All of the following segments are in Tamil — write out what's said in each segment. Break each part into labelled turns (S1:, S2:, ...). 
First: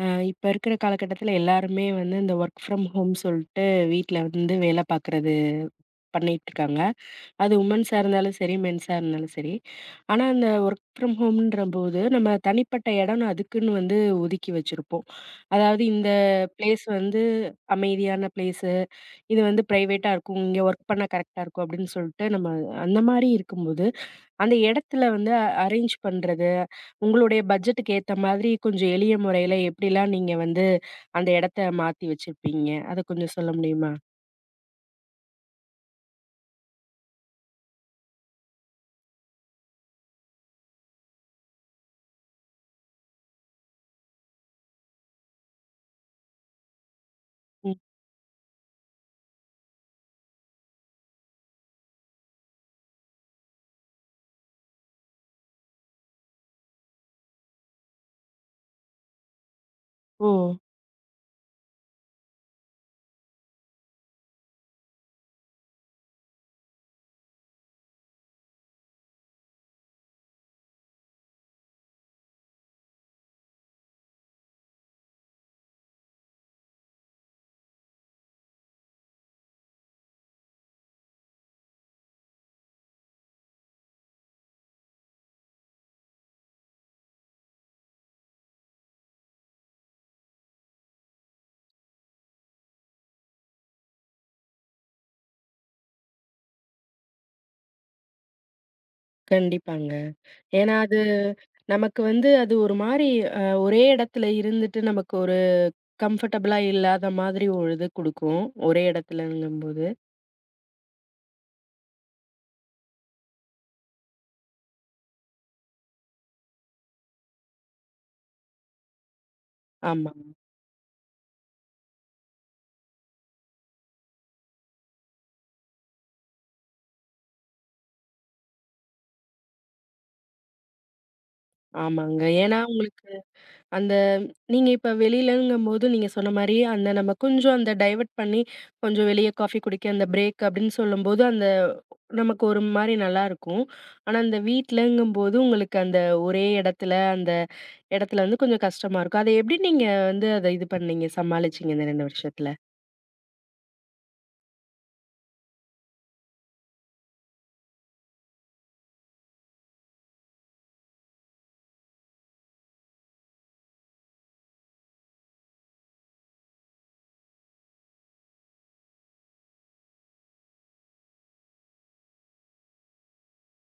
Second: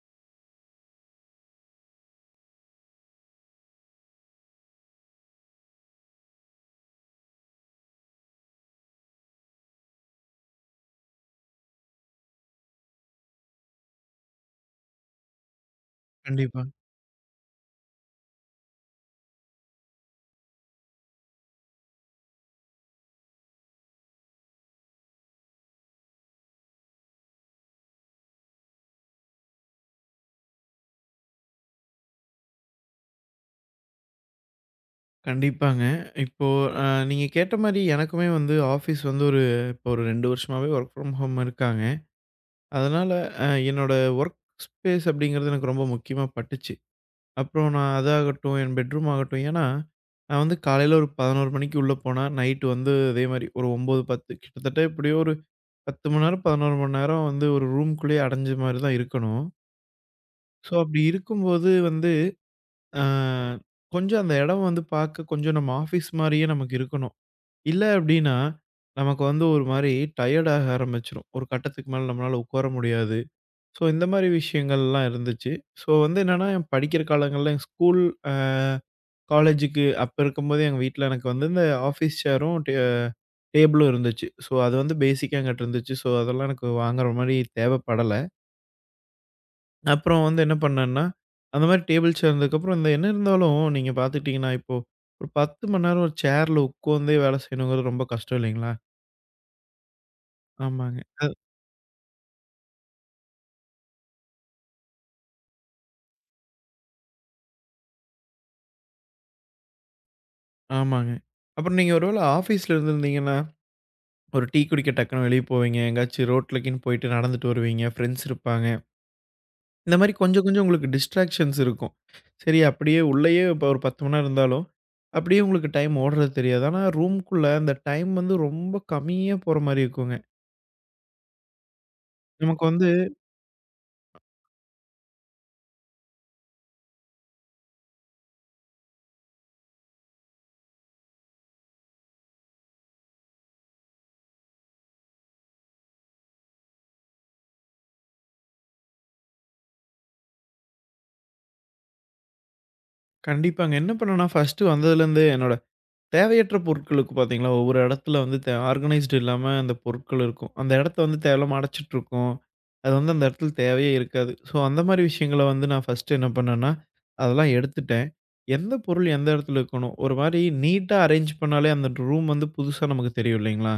S1: இப்ப இருக்கிற காலகட்டத்தில எல்லாருமே வந்து இந்த ஒர்க் ஃப்ரம் ஹோம் சொல்ட்டு வீட்ல வந்து வேலை பார்க்குறது பண்ணிட்டுருக்காங்க. அது உமன்ஸா இருந்தாலும் சரி, மென்ஸா இருந்தாலும் சரி. ஆனா, அந்த ஒர்க் ஃப்ரம் ஹோம்ன்றபோது, நம்ம தனிப்பட்ட இடம்னு அதுக்குன்னு வந்து ஒதுக்கி வச்சிருப்போம். அதாவது இந்த
S2: கண்டிப்பா.
S1: பிளேஸ் வந்து அமைதியான பிளேஸு, இது வந்து பிரைவேட்டா இருக்கும். இங்க ஒர்க் பண்ண கரெக்ட்டா இருக்கும் அப்படின்னு சொல்ட்டு நம்ம அந்த மாரி இருக்கும்போது, அந்த இடத்துல வந்து அரேஞ்ச் பண்றது, உங்களுடைய பட்ஜெட்டுக்கு ஏத்த மாதிரி கொஞ்சம் எளிய முறையில எப்படிலாம் நீங்க வந்து அந்த இடத்த மாத்தி வச்சிருப்பீங்க? அத கொஞ்சம் சொல்ல முடியுமா?
S2: கண்டிப்பாங்க. இப்போ அ நீங்க கேட்ட மாரி எனக்குமே வந்து ஆஃபீஸ் வந்து இப்போ ஒரு 2 வருஷமாவே வொர்க் ஃப்ரம் ஹோம் இருக்காங்க. அதனால என்னோட வொர்க் ஸ்பேஸ் அப்படிங்கிறது எனக்கு ரொம்ப முக்கியமா பட்டுச்சு. அப்புறம்
S1: ம்.
S2: நான் அதாகட்டும், என் பெட்ரூம் ஆகட்டும் ஏன்னா, நான் வந்து காலையில ஒரு 11 மணிக்கு உள்ள போனா, நைட் வந்து அதே மாரி ஒரு 9, 10 கிட்டத்தட்ட எப்படியோ ஒரு 10 மணி நேரம், 11 மணி நேரம் வந்து ஒரு ரூம்குள்ளேயே அடைஞ்ச மாரி தான் இருக்கணும்.
S1: ஓ!
S2: ஸோ அப்படி இருக்கும்போது வந்து, அ கொஞ்சம் அந்த இடம் வந்து பார்க்க கொஞ்சம் நம்ம ஆஃபீஸ் மாரியே நமக்கு இருக்கணும். இல்ல அப்டின்னா, நமக்கு வந்து ஒரு மாரி டயர்ட் ஆக ஆரம்பிச்சுரும். ஒரு கட்டத்துக்கு மேல நம்மளால உட்கார முடியாது. ஸோ இந்த மாரி விஷயங்கள்லாம் இருந்துச்சு. ஸோ வந்து என்னன்னா, என் படிக்கிற காலங்கள்ல எங்க ஸ்கூல் அ காலேஜுக்கு அப்ப இருக்கும்போதே எங்க வீட்ல எனக்கு வந்து இந்த ஆஃபீஸ் சேரும், டேபிளும் இருந்துச்சு. ஸோ அது வந்து பேசிக்கா என்கிட்ட இருந்துச்சு. ஸோ அதெல்லாம் எனக்கு வாங்குற மாரி தேவைப்படல. அப்புறம் வந்து என்ன பண்ணேன்னா, அந்த மாரி டேபிள் சேர் இருந்ததுக்கப்புறம் இந்த என்ன இருந்தாலும் நீங்க பார்த்துக்கிட்டீங்கன்னா, இப்போ ஒரு 10 மணி நேரம் ஒரு சேர்ல உட்காந்தே வேலை செய்யணுங்கிறது ரொம்ப கஷ்டம் இல்லைங்களா?
S1: கண்டிப்பாங்க. ஏன்னா, அது
S2: ஆமாங்க. அ
S1: நமக்கு வந்து அது ஒரு மாரி ஒரே இடத்துல இருந்துட்டு நமக்கு ஒரு கம்ஃபர்டபுளா இல்லாத மாதிரி ஒரு இது குடுக்கும். ஒரே இடத்துலங்கும்போது.
S2: ஆமாங்க. அப்புறம் நீங்க ஒரு வேள ஆஃபீஸ்ல இருந்திருந்தீங்கன்னா, ஒரு டீ குடிக்க டக்குனு வெளிய போவீங்க. எங்கேயாச்சும் ரோட்லகீன்னு போயிட்டு நடந்துட்டு வருவீங்க. ஃப்ரெண்ட்ஸ் இருப்பாங்க. இந்த
S1: ஆமா,
S2: மாரி கொஞ்சம் கொஞ்சம் உங்களுக்கு டிஸ்ட்ராக்ஷன்ஸ் இருக்கும். சரி அப்படியே உள்ளயே இப்ப ஒரு 10 மணி நேரம் இருந்தாலும், அப்படியே உங்களுக்கு டைம் ஓடுறது தெரியாது. ஆனா ரூம்க்குள்ள அந்த டைம் வந்து ரொம்ப கம்மியா போற மாரி இருக்குங்க.
S1: ஆமாங்க. ஏன்னா
S2: நமக்கு வந்து
S1: உங்களுக்கு அந்த நீங்க இப்ப வெளிலங்கும்போது நீங்க சொன்ன மாரி அந்த நம்ம கொஞ்சம் அந்த டைவர்ட் பண்ணி கொஞ்சம் வெளிய காஃபி குடிக்க அந்த பிரேக் அப்படின்னு சொல்லும்போது, அந்த நமக்கு ஒரு மாரி நல்லாருக்கும். ஆனா, அந்த வீட்லங்கும்போது உங்களுக்கு அந்த ஒரே இடத்துல அந்த இடத்துல வந்து கொஞ்சம் கஷ்டமா இருக்கும். அத எப்படி நீங்க வந்து அத இது பண்ணீங்க? சமாளிச்சீங்க இந்த 2 வருஷத்துல?
S2: கண்டிப்பாங்க. என்ன பண்ணேன்னா, ஃபர்ஸ்ட்டு வந்ததுலேருந்தே என்னோட தேவையற்ற பொருட்களுக்கு பார்த்தீங்களா, ஒவ்வொரு இடத்துல வந்து ஆர்கனைஸ்டு இல்லாம அந்த பொருட்கள் இருக்கும். அந்த இடத்த வந்து தேவையில்லாம அடைச்சிட்டுருக்கும். அது வந்து அந்த இடத்துல தேவையே இருக்காது. ஸோ, அந்த மாரி விஷயங்கள வந்து நான் ஃபர்ஸ்ட்டு என்ன பண்ணேன்னா, அதெல்லாம் எடுத்துட்டேன். எந்த பொருள் எந்த இடத்துல இருக்கணும்? ஒரு மாரி நீட்டா அரேஞ்ச் பண்ணாலே அந்த ரூம் வந்து புதுசா நமக்கு தெரியும் இல்லைங்களா?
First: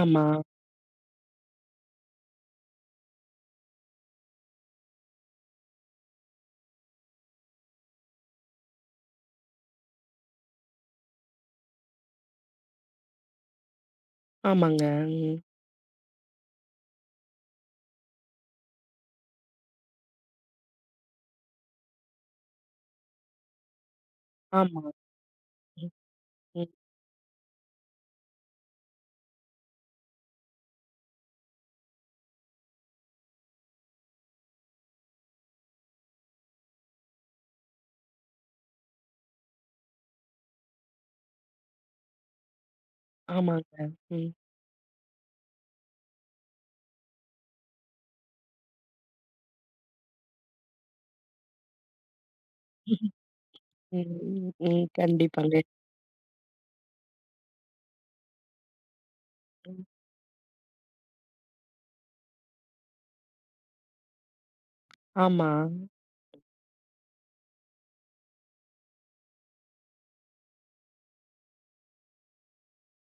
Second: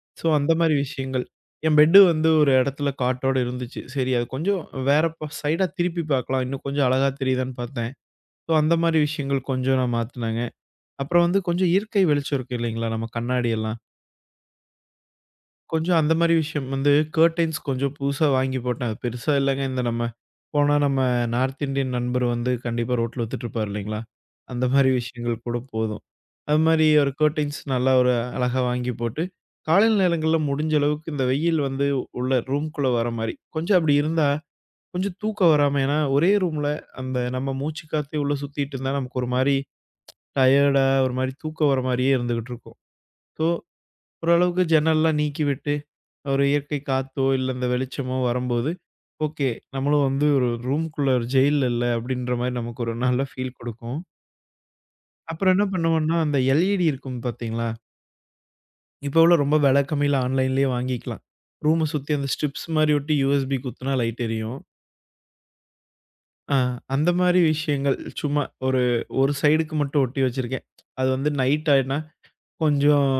S1: ஆமா.
S2: ஸோ, அந்த மாரி விஷயங்கள். என் பெட்டு வந்து ஒரு இடத்துல காட்டோட இருந்துச்சு. சரி அது கொஞ்சம் வேற சைடா திருப்பி பார்க்கலாம். இன்னும் கொஞ்சம் அழகா தெரியுதான்னு பார்த்தேன். ஸோ, அந்த மாரி விஷயங்கள் கொஞ்சம் நான் மாத்துனேங்க. அப்புறம் வந்து கொஞ்சம் இயற்கை வெளிச்சம் இருக்கு இல்லைங்களா? நம்ம கண்ணாடி எல்லாம்.
S1: ஆமாங்க. ம்.
S2: கொஞ்சம் அந்த மாரி விஷயம் வந்து கர்டைன்ஸ் கொஞ்சம் புதுசா வாங்கி போட்டேன். அது பெருசா இல்லங்க. இந்த நம்ம நம்ம நார்த் இந்தியன் நண்பர் வந்து கண்டிப்பா ரோட்ல வித்துட்டு இருப்பார் இல்லைங்களா? அந்த
S1: ஆமா.
S2: மாரி விஷயங்கள் கூட
S1: ம்.
S2: போதும். அது
S1: ம்.
S2: மாரி ஒரு கர்டைன்ஸ் நல்லா ஒரு அழகா வாங்கி போட்டு, காலையில நேரங்கள்ல முடிஞ்ச அளவுக்கு இந்த வெயில் வந்து உள்ள ரூம்குள்ள வர மாரி. கொஞ்சம் அப்படி இருந்தா கொஞ்சம் தூக்கம் வராம ஏன்னா ஒரே ரூம்ல அந்த நம்ம மூச்சு காத்தே உள்ள சுத்திட்டு இருந்தா நமக்கு ஒரு மாரி டயர்டா ஒரு மாரி தூக்கம் வர மாரியே இருந்துகிட்டு இருக்கும். ஸோ
S1: ஆமாங்க. ம்.
S2: ஓரளவுக்கு ஜன்னல்லாம் நீக்கி விட்டு, ஒரு இயற்கை காத்தோ, இல்ல இந்த வெளிச்சமோ வரும்போது, ஓகே. நம்மளும் வந்து ஒரு ரூம்க்குள்ள ஒரு ஜெயில்ல இல்ல அப்டின்ற மாரி நமக்கு ஒரு
S1: ம்.
S2: நல்ல ஃபீல் குடுக்கும்.
S1: ம். ம்.
S2: அப்புறம்
S1: கண்டிப்பாங்க.
S2: என்ன பண்ணுவோம்னா, அந்த எல்இடி இருக்கும் பார்த்தீங்களா? இப்போ உள்ள ரொம்ப வெல
S1: ம்.
S2: கம்மியில ஆன்லைன்லேயே வாங்கிக்கலாம். ரூம சுத்தி அந்த ஸ்ட்ரிப்ஸ் மாரி ஒட்டி யூஎஸ்பி குத்துனா லைட் எரியும்.
S1: ஆமா.
S2: ஆ அந்த மாரி விஷயங்கள் சும்மா ஒரு ஒரு சைடுக்கு மட்டும் ஒட்டி வச்சிருக்கேன். அது வந்து நைட் ஆயிட்னா கொஞ்சம்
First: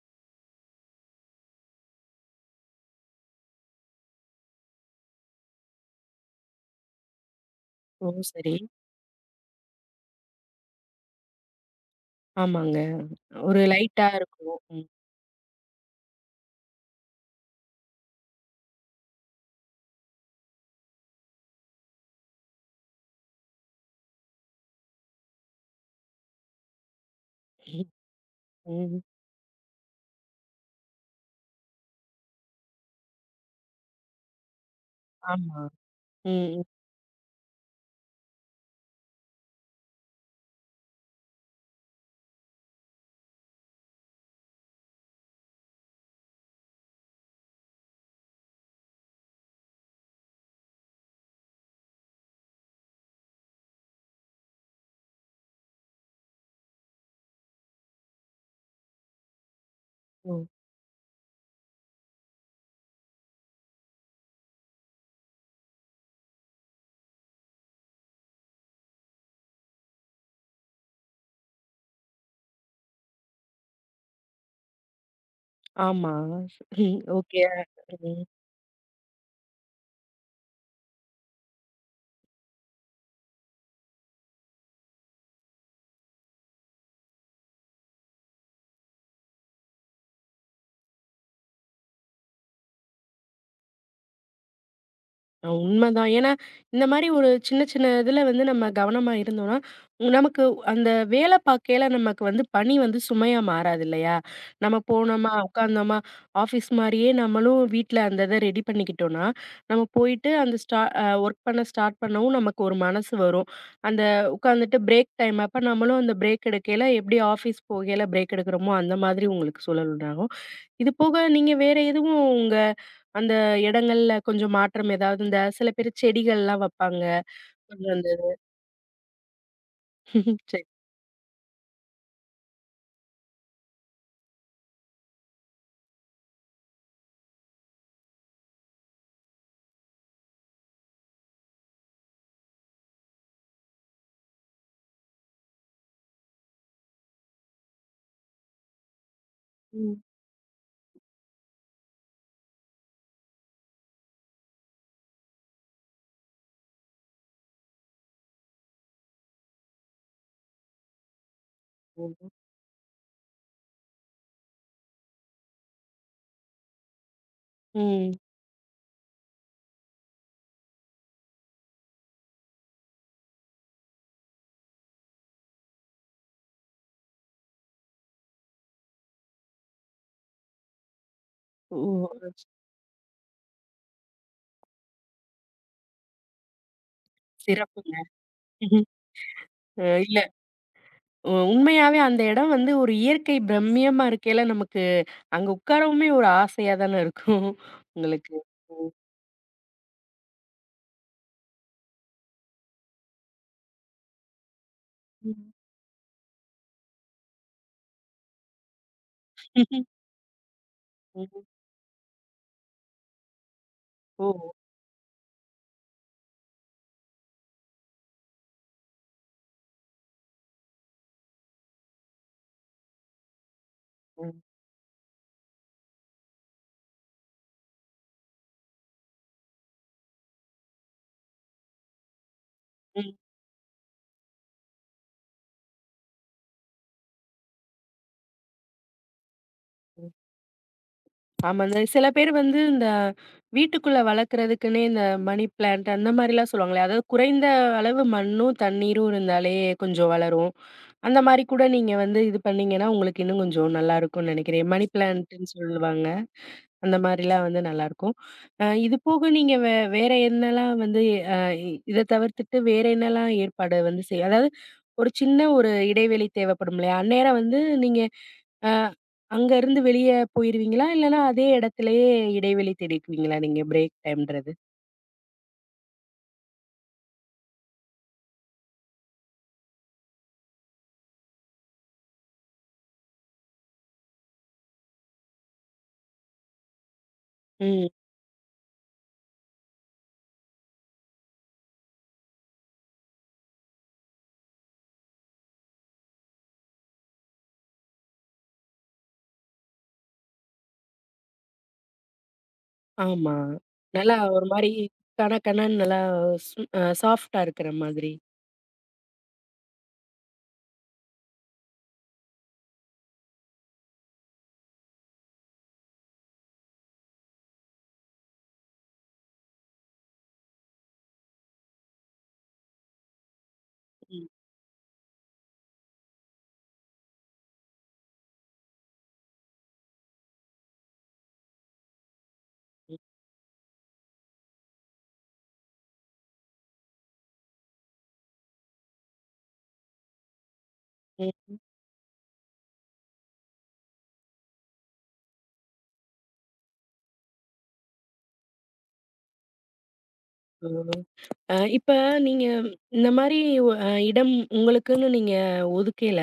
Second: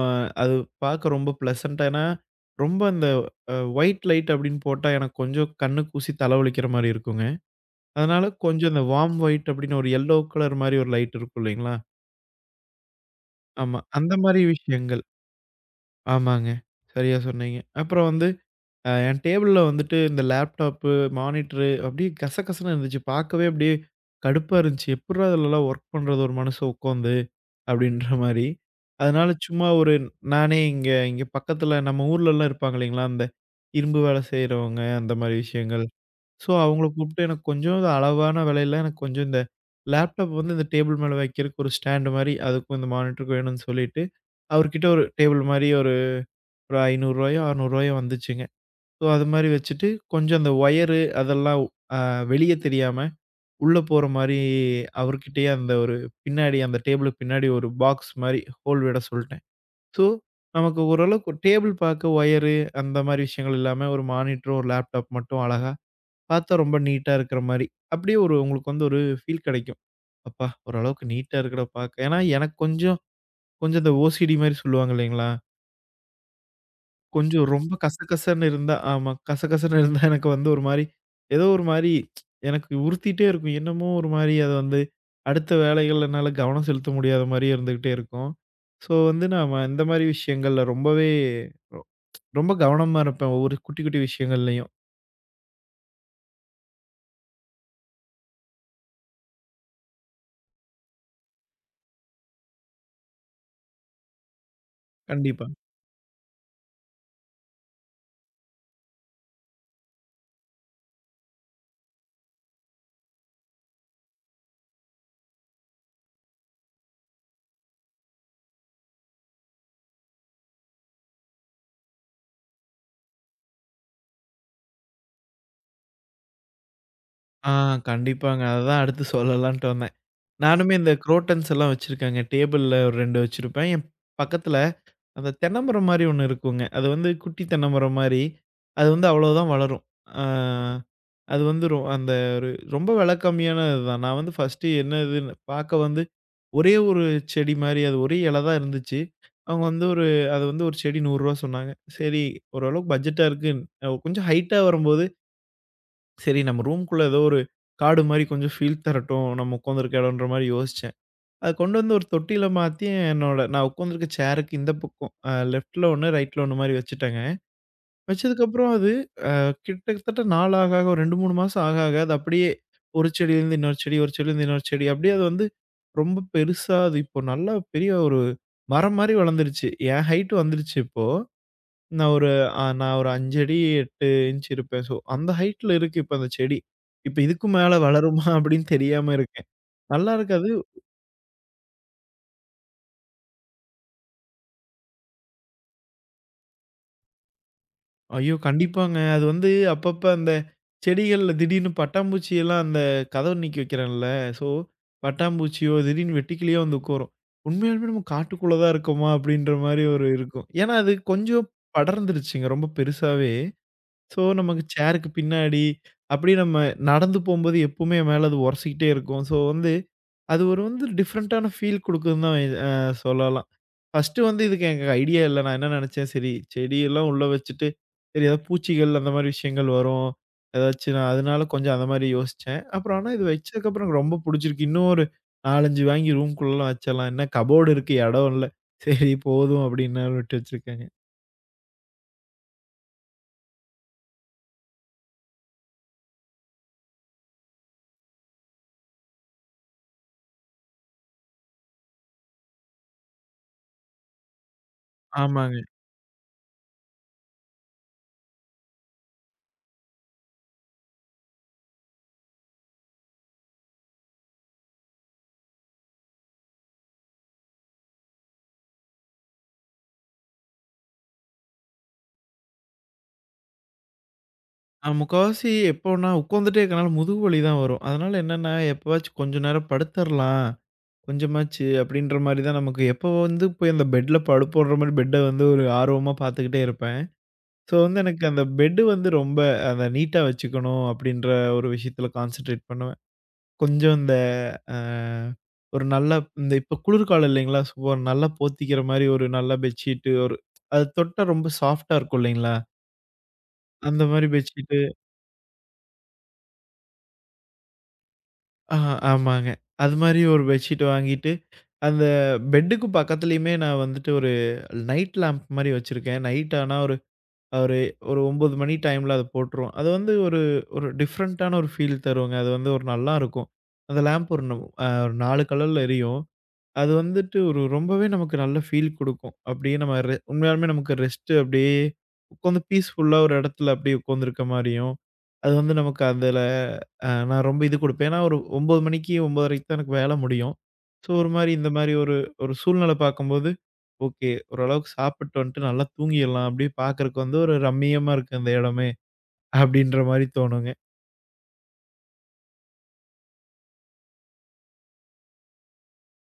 S2: அது பார்க்க ரொம்ப பிளசன்ட்டா ஏன்னா, ரொம்ப அந்த ஒயிட் லைட் அப்படின்னு போட்டா எனக்கு கொஞ்சம் கண்ணு கூசி தலைவலிக்கிற மாரி இருக்குங்க.
S1: ஓ!
S2: அதனால
S1: சரி.
S2: கொஞ்சம் இந்த வார்ம் ஒயிட் அப்படின்னு ஒரு எல்லோ கலர் மாரி ஒரு லைட் இருக்கும் இல்லைங்களா?
S1: ஆமாங்க. ஒரு
S2: ஆமா.
S1: லைட்டா
S2: அந்த மாரி
S1: இருக்கும். ம்.
S2: விஷயங்கள். ஆமாங்க. சரியா சொன்னீங்க. அப்புறம் வந்து என் டேபிள்ல வந்துட்டு இந்த லேப்டாப்பு, மானிட்டரு அப்படியே கசகசன்னு இருந்துச்சு. பார்க்கவே அப்படியே கடுப்பா இருந்துச்சு. எப்புட்றா இதுலலாம் ஒர்க் பண்றது ஒரு மனுஷன் உட்காந்து அப்படின்ற மாரி.
S1: ம்.
S2: அதனால சும்மா ஒரு நானே இங்க இங்க பக்கத்துல நம்ம ஊர்லலாம் இருப்பாங்க இல்லைங்களா? அந்த இரும்பு வேலை செய்றவங்க அந்த மாரி
S1: ஆமா.
S2: விஷயங்கள். ஸோ
S1: ம்.
S2: அவங்கள கூப்பிட்டு எனக்கு கொஞ்சம் இந்த அளவான விலையில எனக்கு கொஞ்சம் இந்த லேப்டாப் வந்து இந்த டேபிள் மேல வைக்கிறதுக்கு ஒரு ஸ்டாண்டு மாரி அதுக்கும் இந்த மானிட்டருக்கும் வேணும்னு சொல்லிட்டு, அவர்கிட்ட ஒரு டேபிள் மாரி ஒரு ₹500-யோ, ₹600-யோ வந்துச்சுங்க. ஸோ, அது மாரி வச்சுட்டு, கொஞ்சம் அந்த ஒயரு அதெல்லாம் அ வெளிய தெரியாம, உள்ள போற மாரி அவர்கிட்டயே அந்த ஒரு பின்னாடி அந்த டேபிளுக்கு பின்னாடி ஒரு பாக்ஸ் மாரி ஹோல் விட சொல்ட்டேன். ஸோ,
S1: ம்.
S2: நமக்கு ஓரளவுக்கு டேபிள் பார்க்க ஒயரு அந்த மாரி விஷயங்கள் இல்லாம, ஒரு மானிட்டரும், ஒரு லேப்டாப் மட்டும் அழகா பார்த்தா ரொம்ப நீட்டா இருக்கிற மாரி. அப்படியே ஒரு உங்களுக்கு வந்து ஒரு ஃபீல் கெடைக்கும். அப்பா! ஓரளவுக்கு நீட்டா இருக்குடா பார்க்க. ஏன்னா எனக்கு கொஞ்சம் கொஞ்சம் இந்த ஓசிடி மாரி சொல்லுவாங்க இல்லைங்களா?
S1: ஆமா. ம். ஓகே.
S2: கொஞ்சம் ரொம்ப
S1: ம்.
S2: கசகசன்னு இருந்தா ஆமா. கசகசன்னு இருந்தா எனக்கு வந்து ஒரு மாரி, ஏதோ ஒரு மாரி எனக்கு உறுத்திட்டே இருக்கும். என்னமோ ஒரு மாரி அது வந்து அடுத்த வேலைகள்ல என்னால கவனம் செலுத்த முடியாத மாரியே இருந்துகிட்டே இருக்கும். ஸோ வந்து நாம இந்த மாரி விஷயங்கள்ல ரொம்பவே ரொ ரொம்ப கவனமா இருப்பேன். ஒவ்வொரு குட்டி, குட்டி விஷயங்கள்லயும்.
S1: உண்மதான். ஏன்னா, இந்த மாரி ஒரு சின்ன சின்ன இதுல வந்து நம்ம கவனமா இருந்தோம்னா, நமக்கு அந்த வேலை பார்க்கையில நமக்கு வந்து பணி வந்து சுமையா மாறாது இல்லையா? நம்ம போனோமா,
S2: கண்டிப்பா.
S1: உட்கார்ந்தோமா, ஆஃபீஸ் மாரியே நம்மளும் வீட்ல அந்த இத ரெடி பண்ணிக்கிட்டோம்னா, நம்ம போயிட்டு அந்த ஸ்டா அ ஒர்க் பண்ண ஸ்டார்ட் பண்ணவும் நமக்கு ஒரு மனசு வரும். அந்த உட்காந்துட்டு பிரேக் டைம் அப்ப நம்மளும் அந்த பிரேக் எடுக்கையில எப்படி ஆஃபீஸ் போகையில பிரேக் எடுக்கிறோமோ, அந்த மாதிரி உங்களுக்கு சூழல் உண்டாகும். இது போக நீங்க வேற எதுவும் உங்க அந்த இடங்கள்ல கொஞ்சம் மாற்றம் ஏதாவது இந்த சில பேரு செடிகள்லாம் வைப்பாங்க.
S2: ஆ
S1: கொஞ்சம் அந்த
S2: கண்டிப்பாங்க. அததான் அடுத்து சொல்லலான்ட்டு வந்தேன்.
S1: சரி.
S2: நானுமே இந்த குரோட்டன்ஸ் எல்லாம் வச்சிருக்கேங்க. டேபிள்ல ஒரு 2 வச்சிருப்பேன். என் பக்கத்துல அந்த தென்னமரம் மாரி ஒண்ணு இருக்குங்க. அது வந்து குட்டி தென்னமரம் மாரி. அது வந்து அவ்வளோதான் வளரும். ஆ அது வந்து அந்த ஒரு ரொம்ப விலை கம்மியான இதுதான். நான் வந்து ஃபர்ஸ்ட்டு என்ன இதுன்னு பார்க்க வந்து ஒரே ஒரு செடி மாரி அது ஒரே இலை தான் இருந்துச்சு. அவங்க வந்து
S1: ம்.
S2: ஒரு அது வந்து ஒரு செடி ரூ. 100 சொன்னாங்க. சரி ஓரளவுக்கு பட்ஜெட்டா இருக்கு. கொஞ்சம் ஹைட்டா வரும்போது, சரி நம்ம ரூம்க்குள்ள ஏதோ ஒரு காடு மாரி கொஞ்சம் ஃபீல் தரட்டும். நம்ம உட்காந்துருக்க இடம்ன்ற மாரி யோசிச்சேன். அத கொண்டு வந்து ஒரு தொட்டியில மாத்தி என்னோட நான் உட்காந்துருக்க சேருக்கு இந்த பக்கம் லெஃப்ட்ல ஒண்ணு, ரைட்ல ஒண்ணு மாரி வச்சுட்டேங்க.
S1: ம்.
S2: வச்சதுக்கப்புறம் அது கிட்டத்தட்ட நாள் ஆக, ஆக ஒரு 2, 3 மாசம் ஆக, ஆக அது அப்படியே ஒரு செடியிலேருந்து இன்னொரு செடி, ஒரு செடியிலேருந்து இன்னொரு செடி அப்படியே அது வந்து ரொம்ப பெருசா அது இப்போ நல்லா பெரிய ஒரு மரம் மாரி வளர்ந்துருச்சு. என் ஹைட் வந்துருச்சு இப்போ.
S1: ஓ!
S2: நான் ஒரு நான் ஒரு 5 அடி 8 இன்ச் இருப்பேன். ஸோ அந்த ஹைட்ல இருக்கு இப்ப அந்த செடி. இப்ப இதுக்கு மேல
S1: சிறப்புங்க.
S2: வளருமா அப்படின்னு தெரியாம இருக்கேன். நல்லா
S1: இல்ல
S2: இருக்கு அது.
S1: உ உண்மையாவே அந்த இடம் வந்து ஒரு இயற்கை பிரம்மியமா இருக்கையில நமக்கு அங்க உட்காரவுமே ஒரு ஆசையா தானே இருக்கும்
S2: ஐயோ!
S1: உங்களுக்கு.
S2: கண்டிப்பாங்க. அது வந்து அப்பப்ப அந்த செடிகள்ல திடீர்னு பட்டாம்பூச்சி எல்லாம் அந்த கதவ நீக்கி வைக்கிறேன்ல, ஸோ
S1: ம்.
S2: பட்டாம்பூச்சியோ, திடீர்னு வெட்டுக்கிளியோ வந்து உட்காரும். உண்மையாலுமே நம்ம காட்டுக்குள்ள தான் இருக்கோமா? அப்படின்ற மாரி ஒரு இருக்கும். ஏன்னா, அது
S1: ம்.
S2: கொஞ்சம் படர்ந்துருச்சுங்க ரொம்ப பெருசாவே. ஸோ
S1: ஓ!
S2: நமக்கு சேருக்கு பின்னாடி, அப்படியே நம்ம நடந்து போம்போது எப்பவுமே என் மேல அது உரசிக்கிட்டே இருக்கும். ஸோ வந்து, அது ஒரு வந்து டிஃப்ரெண்ட்டான ஃபீல் குடுக்குதுன்னு தான் அ சொல்லலாம். ஃபர்ஸ்ட்டு
S1: ம்.
S2: வந்து இதுக்கு எனக்கு ஐடியா இல்ல. நான் என்ன நெனச்சேன், சரி செடியெல்லாம் உள்ள வச்சுட்டு, சரி ஏதாவது பூச்சிகள் அந்த மாரி விஷயங்கள் வரும். ஏதாச்சும் நான் அதனால கொஞ்சம் அந்த மாரி யோசிச்சேன். அப்புறம் ஆனா
S1: ம்.
S2: இது வச்சதுக்கப்புறம் எனக்கு ரொம்ப புடிச்சிருக்கு. இன்னும் ஒரு 4, 5 வாங்கி ரூம்குள்ளலாம் வச்சரலாம். என்ன கபோர்டு இருக்கு, இடம் இல்ல. சரி போதும் அப்படின்னு விட்டு வச்சிருக்கேங்க.
S1: ஆமாங்க. சில பேர் வந்து இந்த வீட்டுக்குள்ள வளர்க்குறதுக்குன்னே இந்த மணி பிளான்ட் அந்த மாரிலாம் சொல்லுவாங்களே, அதாவது குறைந்த அளவு மண்ணும், தண்ணீரும் இருந்தாலே கொஞ்சம் வளரும். அந்த மாரி கூட நீங்க வந்து இது பண்ணீங்கன்னா, உங்களுக்கு இன்னும் கொஞ்சம் நல்லாருக்கும்னு நெனைக்கிறேன். மணி பிளான்ட்ன்னு
S2: ஆமாங்க.
S1: சொல்லுவாங்க. அந்த மாரிலாம் வந்து நல்லாருக்கும். இது போக நீங்க வேற என்னலாம் வந்து அ இத தவிர்த்துட்டு வேற என்னலாம் ஏற்பாடு வந்து செய் அதாவது ஒரு சின்ன ஒரு இடைவெளி தேவைப்படும் இல்லையா? அந்நேரம் வந்து நீங்க அ அங்க இருந்து வெளிய போயிருவீங்களா? இல்லன்னா அதே இடத்திலேயே இடைவெளி தேடிக்குவீங்களா நீங்க பிரேக் டைம்ன்றது?
S2: நான் முக்காவாசி எப்போன்னா உட்காந்துட்டே இருக்கனால முதுகு வலி தான் வரும். அதனால என்னன்னா, எப்பவாச்சும் கொஞ்ச நேரம் படுத்தரலாம். கொஞ்சமாச்சு அப்படின்ற மாரி தான் நமக்கு எப்போ வந்து போய் அந்த பெட்ல படுப்போன்ற மாரி பெட்ட வந்து ஒரு ஆர்வமா பார்த்துக்கிட்டே இருப்பேன். ஸோ
S1: ம்.
S2: வந்து எனக்கு அந்த பெட் வந்து ரொம்ப அத நீட்டா வச்சுக்கணும் அப்படின்ற ஒரு விஷயத்துல கான்சன்ட்ரேட் பண்ணுவேன். கொஞ்சம் இந்த அ ஒரு நல்ல இந்த இப்ப குளிர்காலம் இல்லைங்களா? ஸோ ஒரு நல்லா போத்திக்கிற மாரி ஒரு நல்ல பெட்ஷீட்டு ஒரு அது தொட்டா ரொம்ப சாஃப்ட்டா இருக்கும் இல்லைங்களா?
S1: ஆமா.
S2: அந்த
S1: நல்லா
S2: மாரி
S1: ஒரு மாரி
S2: பெட்ஷீட்டு
S1: கண கணன்னு நல்லா சு அ சாஃப்ட்டா இருக்கிற மாதிரி.
S2: ஆ ஆமாங்க. அது மாரி ஒரு பெட்ஷீட் வாங்கிட்டு, அந்த பெட்டுக்கு பக்கத்துலயுமே நான் வந்துட்டு ஒரு நைட் லேம்ப் மாரி வச்சிருக்கேன். நைட் ஆனா ஒரு ஒரு 9 மணி டைம்ல அது போட்டுருவோம். அது வந்து ஒரு ஒரு டிஃப்ரெண்ட்டான ஒரு ஃபீல் தருங்க. அது வந்து ஒரு நல்லாருக்கும். அந்த
S1: ம்.
S2: லேம்ப் ஒரு ந அ 4 கலர்ல எரியும். அது வந்துட்டு ஒரு ரொம்பவே நமக்கு நல்ல ஃபீல் குடுக்கும். அப்படியே நம்ம உண்மையாலுமே நமக்கு ரெஸ்ட்டு அப்படியே உட்காந்து பீஸ்ஃபுல்லா ஒரு இடத்துல அப்படியே உட்காந்துருக்க மாரியும், அது வந்து நமக்கு அதுல நான் ரொம்ப இது குடுப்பேன். ஏன்னா ஒரு 9 மணிக்கு 9:30க்கு தான் எனக்கு வேல முடியும். ஸோ ஒரு
S1: ம்.
S2: மாரி இந்த மாரி ஒரு ஒரு சூழ்நிலை பார்க்கும்போது, ஓகே ஓரளவுக்கு சாப்பிட்டு வந்துட்டு நல்லா தூங்கிடலாம். அப்படியே பார்க்கறக்கு வந்து ஒரு ரம்மியமா இருக்கு அந்த இடமே அப்படின்ற மாரி
S1: ஆ.
S2: தோணுங்க.
S1: இப்ப நீங்க இந்த மாரி ஒ அ இடம் உங்களுக்குன்னு நீங்க ஒதுக்கையில,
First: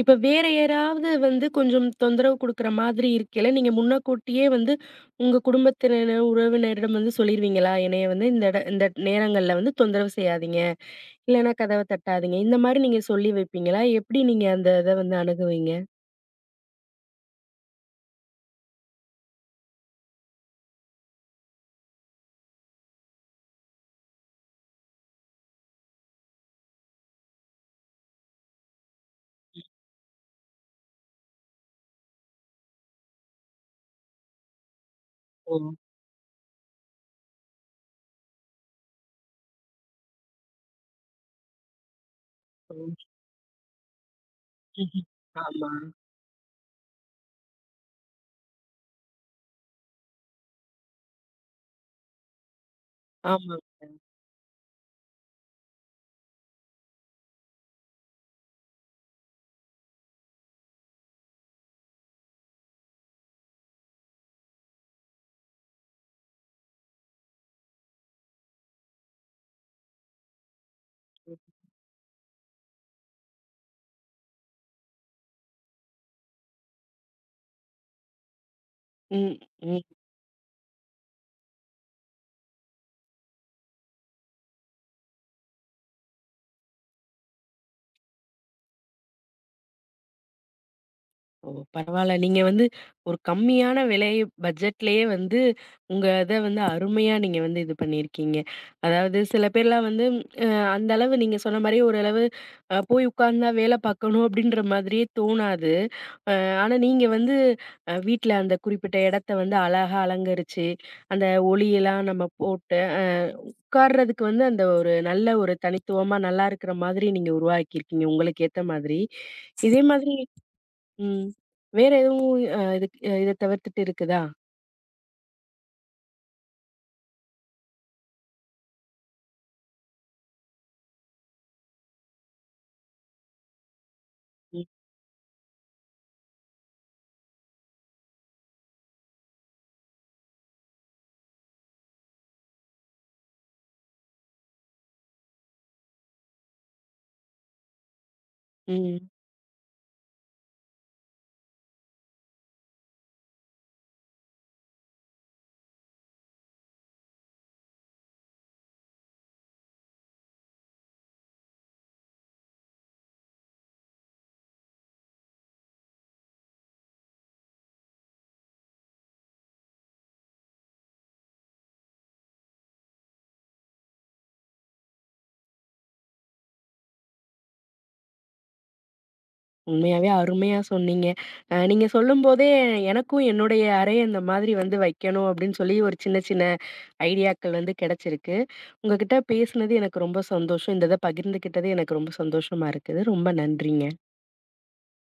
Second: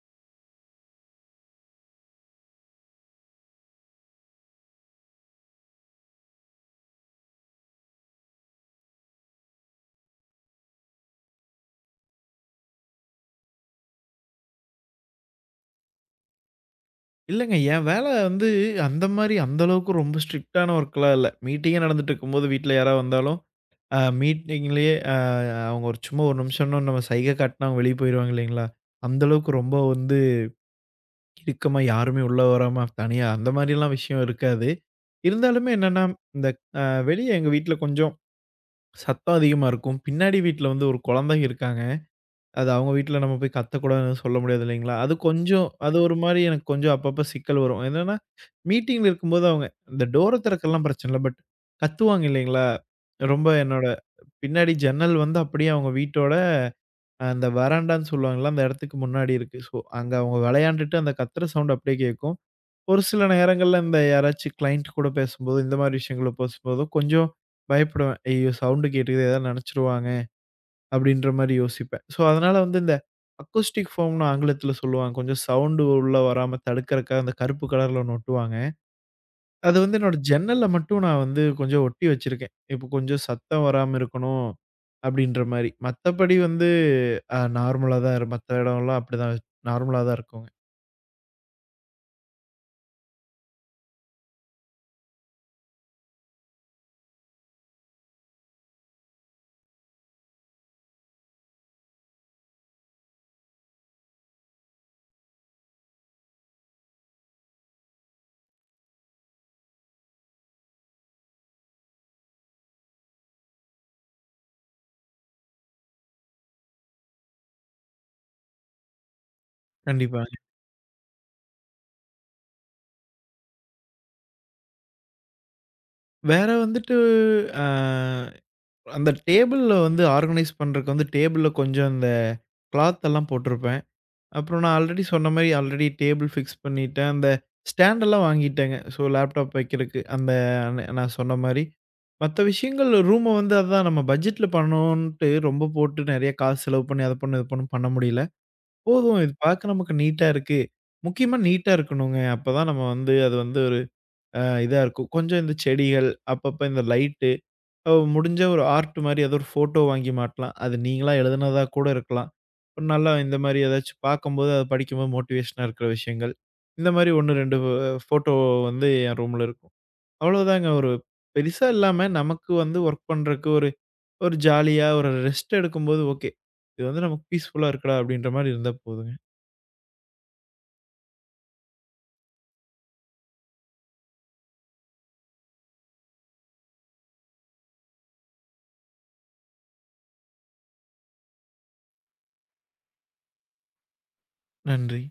S1: இப்ப வேற யாராவது வந்து கொஞ்சம் தொந்தரவு குடுக்குற மாதிரி இருக்கையில, நீங்க முன்னக்கூட்டியே வந்து உங்க குடும்பத்தினர், உறவினரிடம் வந்து சொல்லிருவீங்களா? "என்னைய வந்து இந்த இட இந்த நேரங்கள்ல வந்து தொந்தரவு செய்யாதீங்க. இல்லன்னா கதவ தட்டாதீங்க." இந்த மாரி நீங்க சொல்லி வைப்பீங்களா? எப்படி நீங்க அந்த இத வந்து அணுகுவீங்க?
S2: இல்லங்க என் வேல வந்து அந்த மாரி அந்த அளவுக்கு ரொம்ப ஸ்ட்ரிக்ட்டான ஒர்க்லாம் இல்ல. மீட்டிங்கே நடந்துட்டு இருக்கும்போது வீட்ல யாராவது வந்தாலும் மீட்டிங்லயே அவங்க ஒரு சும்மா ஒரு நிமிஷம்னா நம்ம சைகை காட்டினா அவங்க வெளியே போயிருவாங்க இல்லைங்களா? அந்த அளவுக்கு ரொம்ப வந்து இறுக்கமா யாருமே உள்ள வராம தனியா அந்த மாரிலாம் விஷயம் இருக்காது.
S1: ஓ!
S2: இருந்தாலுமே என்னன்னா, இந்த அ வெளிய எங்க வீட்ல கொஞ்சம் சத்தம் அதிகமா இருக்கும். பின்னாடி வீட்ல வந்து ஒரு குழந்தைங்க இருக்காங்க. அது
S1: ஓ!
S2: அவங்க வீட்ல நம்ம போய் கத்தக்கூடாதுன்னு சொல்ல முடியாது இல்லைங்களா?
S1: ம்ஹ்ம்.
S2: அது கொஞ்சம்
S1: ஆமா.
S2: அது ஒரு மாரி எனக்கு கொஞ்சம் அப்பப்ப சிக்கல் வரும். என்னன்னா, மீட்டிங்ல இருக்கும்போது அவங்க இந்த டோர திறக்கலாம் பிரச்சனை இல்ல. பட் கத்துவாங்க இல்லைங்களா? ரொம்ப
S1: ஆமா.
S2: என்னோட பின்னாடி ஜன்னல் வந்து அப்படியே அவங்க வீட்டோட அந்த வராண்டான்னு சொல்லுவாங்கல்ல, அந்த இடத்துக்கு முன்னாடி இருக்கு. ஸோ, அங்க அவங்க விளையாண்டுட்டு அந்த கத்துற சவுண்ட் அப்படியே கேட்கும். ஒரு சில நேரங்கள்ல இந்த யாராச்சும் கிளையண்ட் கூட பேசும்போது, இந்த மாரி விஷயங்கள பேசும்போதோ கொஞ்சம் பயப்படுவேன். ஐயோ! சவுண்ட் கேட்டுக்குது ஏதாவது நினைச்சுருவாங்க அப்படின்ற
S1: ம்.
S2: மாரி யோசிப்பேன். ஸோ, அதனால வந்து இந்த அக்கோஸ்டிக் ஃபோம்ன்னு ஆங்கிலத்தில சொல்லுவாங்க. கொஞ்சம் சவுண்ட் உள்ள வராம தடுக்கறக்காக அந்த கருப்பு கலர்ல ஒண்ணு ஒட்டுவாங்க. அது
S1: ம்.
S2: வந்து என்னோட ஜன்னல்ல மட்டும் நான் வந்து கொஞ்சம் ஒட்டி வச்சிருக்கேன். இப்போ கொஞ்சம் சத்தம் வராம இருக்கணும் அப்டின்ற மாரி. மத்தபடி வந்து நார்மலா தான் மத்த இடம்லாம் அப்படிதான் நார்மலா தான் இருக்குங்க.
S1: ஓ! பரவால்ல. நீங்க வந்து ஒரு கம்மியான விலை பட்ஜெட்லயே வந்து, உங்க இத வந்து அருமையா நீங்க வந்து இது பண்ணியிருக்கீங்க. அதாவது சில பேர்லாம் வந்து அ அந்த அளவு நீங்க சொன்ன மாரி ஓரளவு போய் உட்கார்ந்தா வேலை பார்க்கணும் அப்படின்ற மாதிரியே தோணாது. அ ஆனா நீங்க வந்து வீட்ல அந்த குறிப்பிட்ட இடத்த வந்து அழகா அலங்கரிச்சு, அந்த ஒளியெல்லாம் நம்ம போட்டு, உட்கார்றதுக்கு வந்து அந்த ஒரு நல்ல ஒரு தனித்துவமா நல்லா இருக்கிற மாதிரி நீங்க உருவாக்கியிருக்கீங்க உங்களுக்கு ஏத்த மாதிரி. இதே மாதிரி
S2: கண்டிப்பாங்க.
S1: ம். வேற எதுவும் அ இதுக் இத தவிர்த்துட்டு இருக்குதா?
S2: வேற வந்துட்டு அ அந்த டேபிள்ல வந்து ஆர்கனைஸ் பண்றதுக்கு வந்து டேபிள்ல கொஞ்சம் இந்த கிளாத் எல்லாம் போட்டிருப்பேன். அப்புறம்
S1: ம்,
S2: நான் ஆல்ரெடி சொன்ன மாரி ஆல்ரெடி டேபிள் ஃபிக்ஸ் பண்ணிட்டேன். அந்த ஸ்டாண்டெல்லாம் வாங்கிட்டேங்க. ஸோ லேப்டாப் வைக்கிறக்கு அந்த நான் சொன்ன மாரி. மத்த விஷயங்கள் ரூம வந்து அதான் நம்ம பட்ஜெட்ல பண்ணணுன்ட்டு ரொம்ப போட்டு நெறைய காசு செலவு பண்ணி அத பண்ணு, இத பண்ணுன்னு பண்ண முடியல.
S1: ம்.
S2: போதும் இது பார்க்க நமக்கு நீட்டா இருக்கு. முக்கியமா நீட்டா இருக்கணுங்க. அப்பதான் நம்ம வந்து அது வந்து ஒரு இதா இருக்கும். கொஞ்சம் இந்த செடிகள், அப்பப்ப இந்த லைட் ஓ! முடிஞ்ச ஒரு ஆர்ட் மாரி ஏதோ ஒரு ஃபோட்டோ வாங்கி மாட்டலாம். அது நீங்களா எழுதுனதா கூட இருக்கலாம். ஒரு நல்லா இந்த மாரி ஏதாச்சும் பார்க்கும்போது, அத படிக்கும்போது மோட்டிவேஷனா இருக்கிற விஷயங்கள். இந்த மாரி 1, 2 ஃபோட்டோ வந்து என் ரூம்ல இருக்கும். அவ்வளோதாங்க. ஒரு பெருசா இல்லாம நமக்கு வந்து ஒர்க் பண்றக்கு ஒரு ஒரு ஜாலியா ஒரு ரெஸ்ட் எடுக்கும்போது ஓகே. இது வந்து நமக்கு பீஸ்ஃபுல்லா இருக்குடா அப்படின்ற மாரி இருந்தா போதுங்க.
S1: உண்மையாவே அருமையா சொன்னீங்க. நீங்க சொல்லும்போதே எனக்கும் என்னுடைய அறைய இந்த மாதிரி வந்து வைக்கணும் அப்படின்னு சொல்லி ஒரு சின்ன சின்ன ஐடியாக்கள் வந்து கிடைச்சிருக்கு. உங்ககிட்ட பேசினது எனக்கு ரொம்ப சந்தோஷம். இந்த இத பகிர்ந்துக்கிட்டது எனக்கு ரொம்ப சந்தோஷமா இருக்குது. ரொம்ப நன்றிங்க.
S2: நன்றி.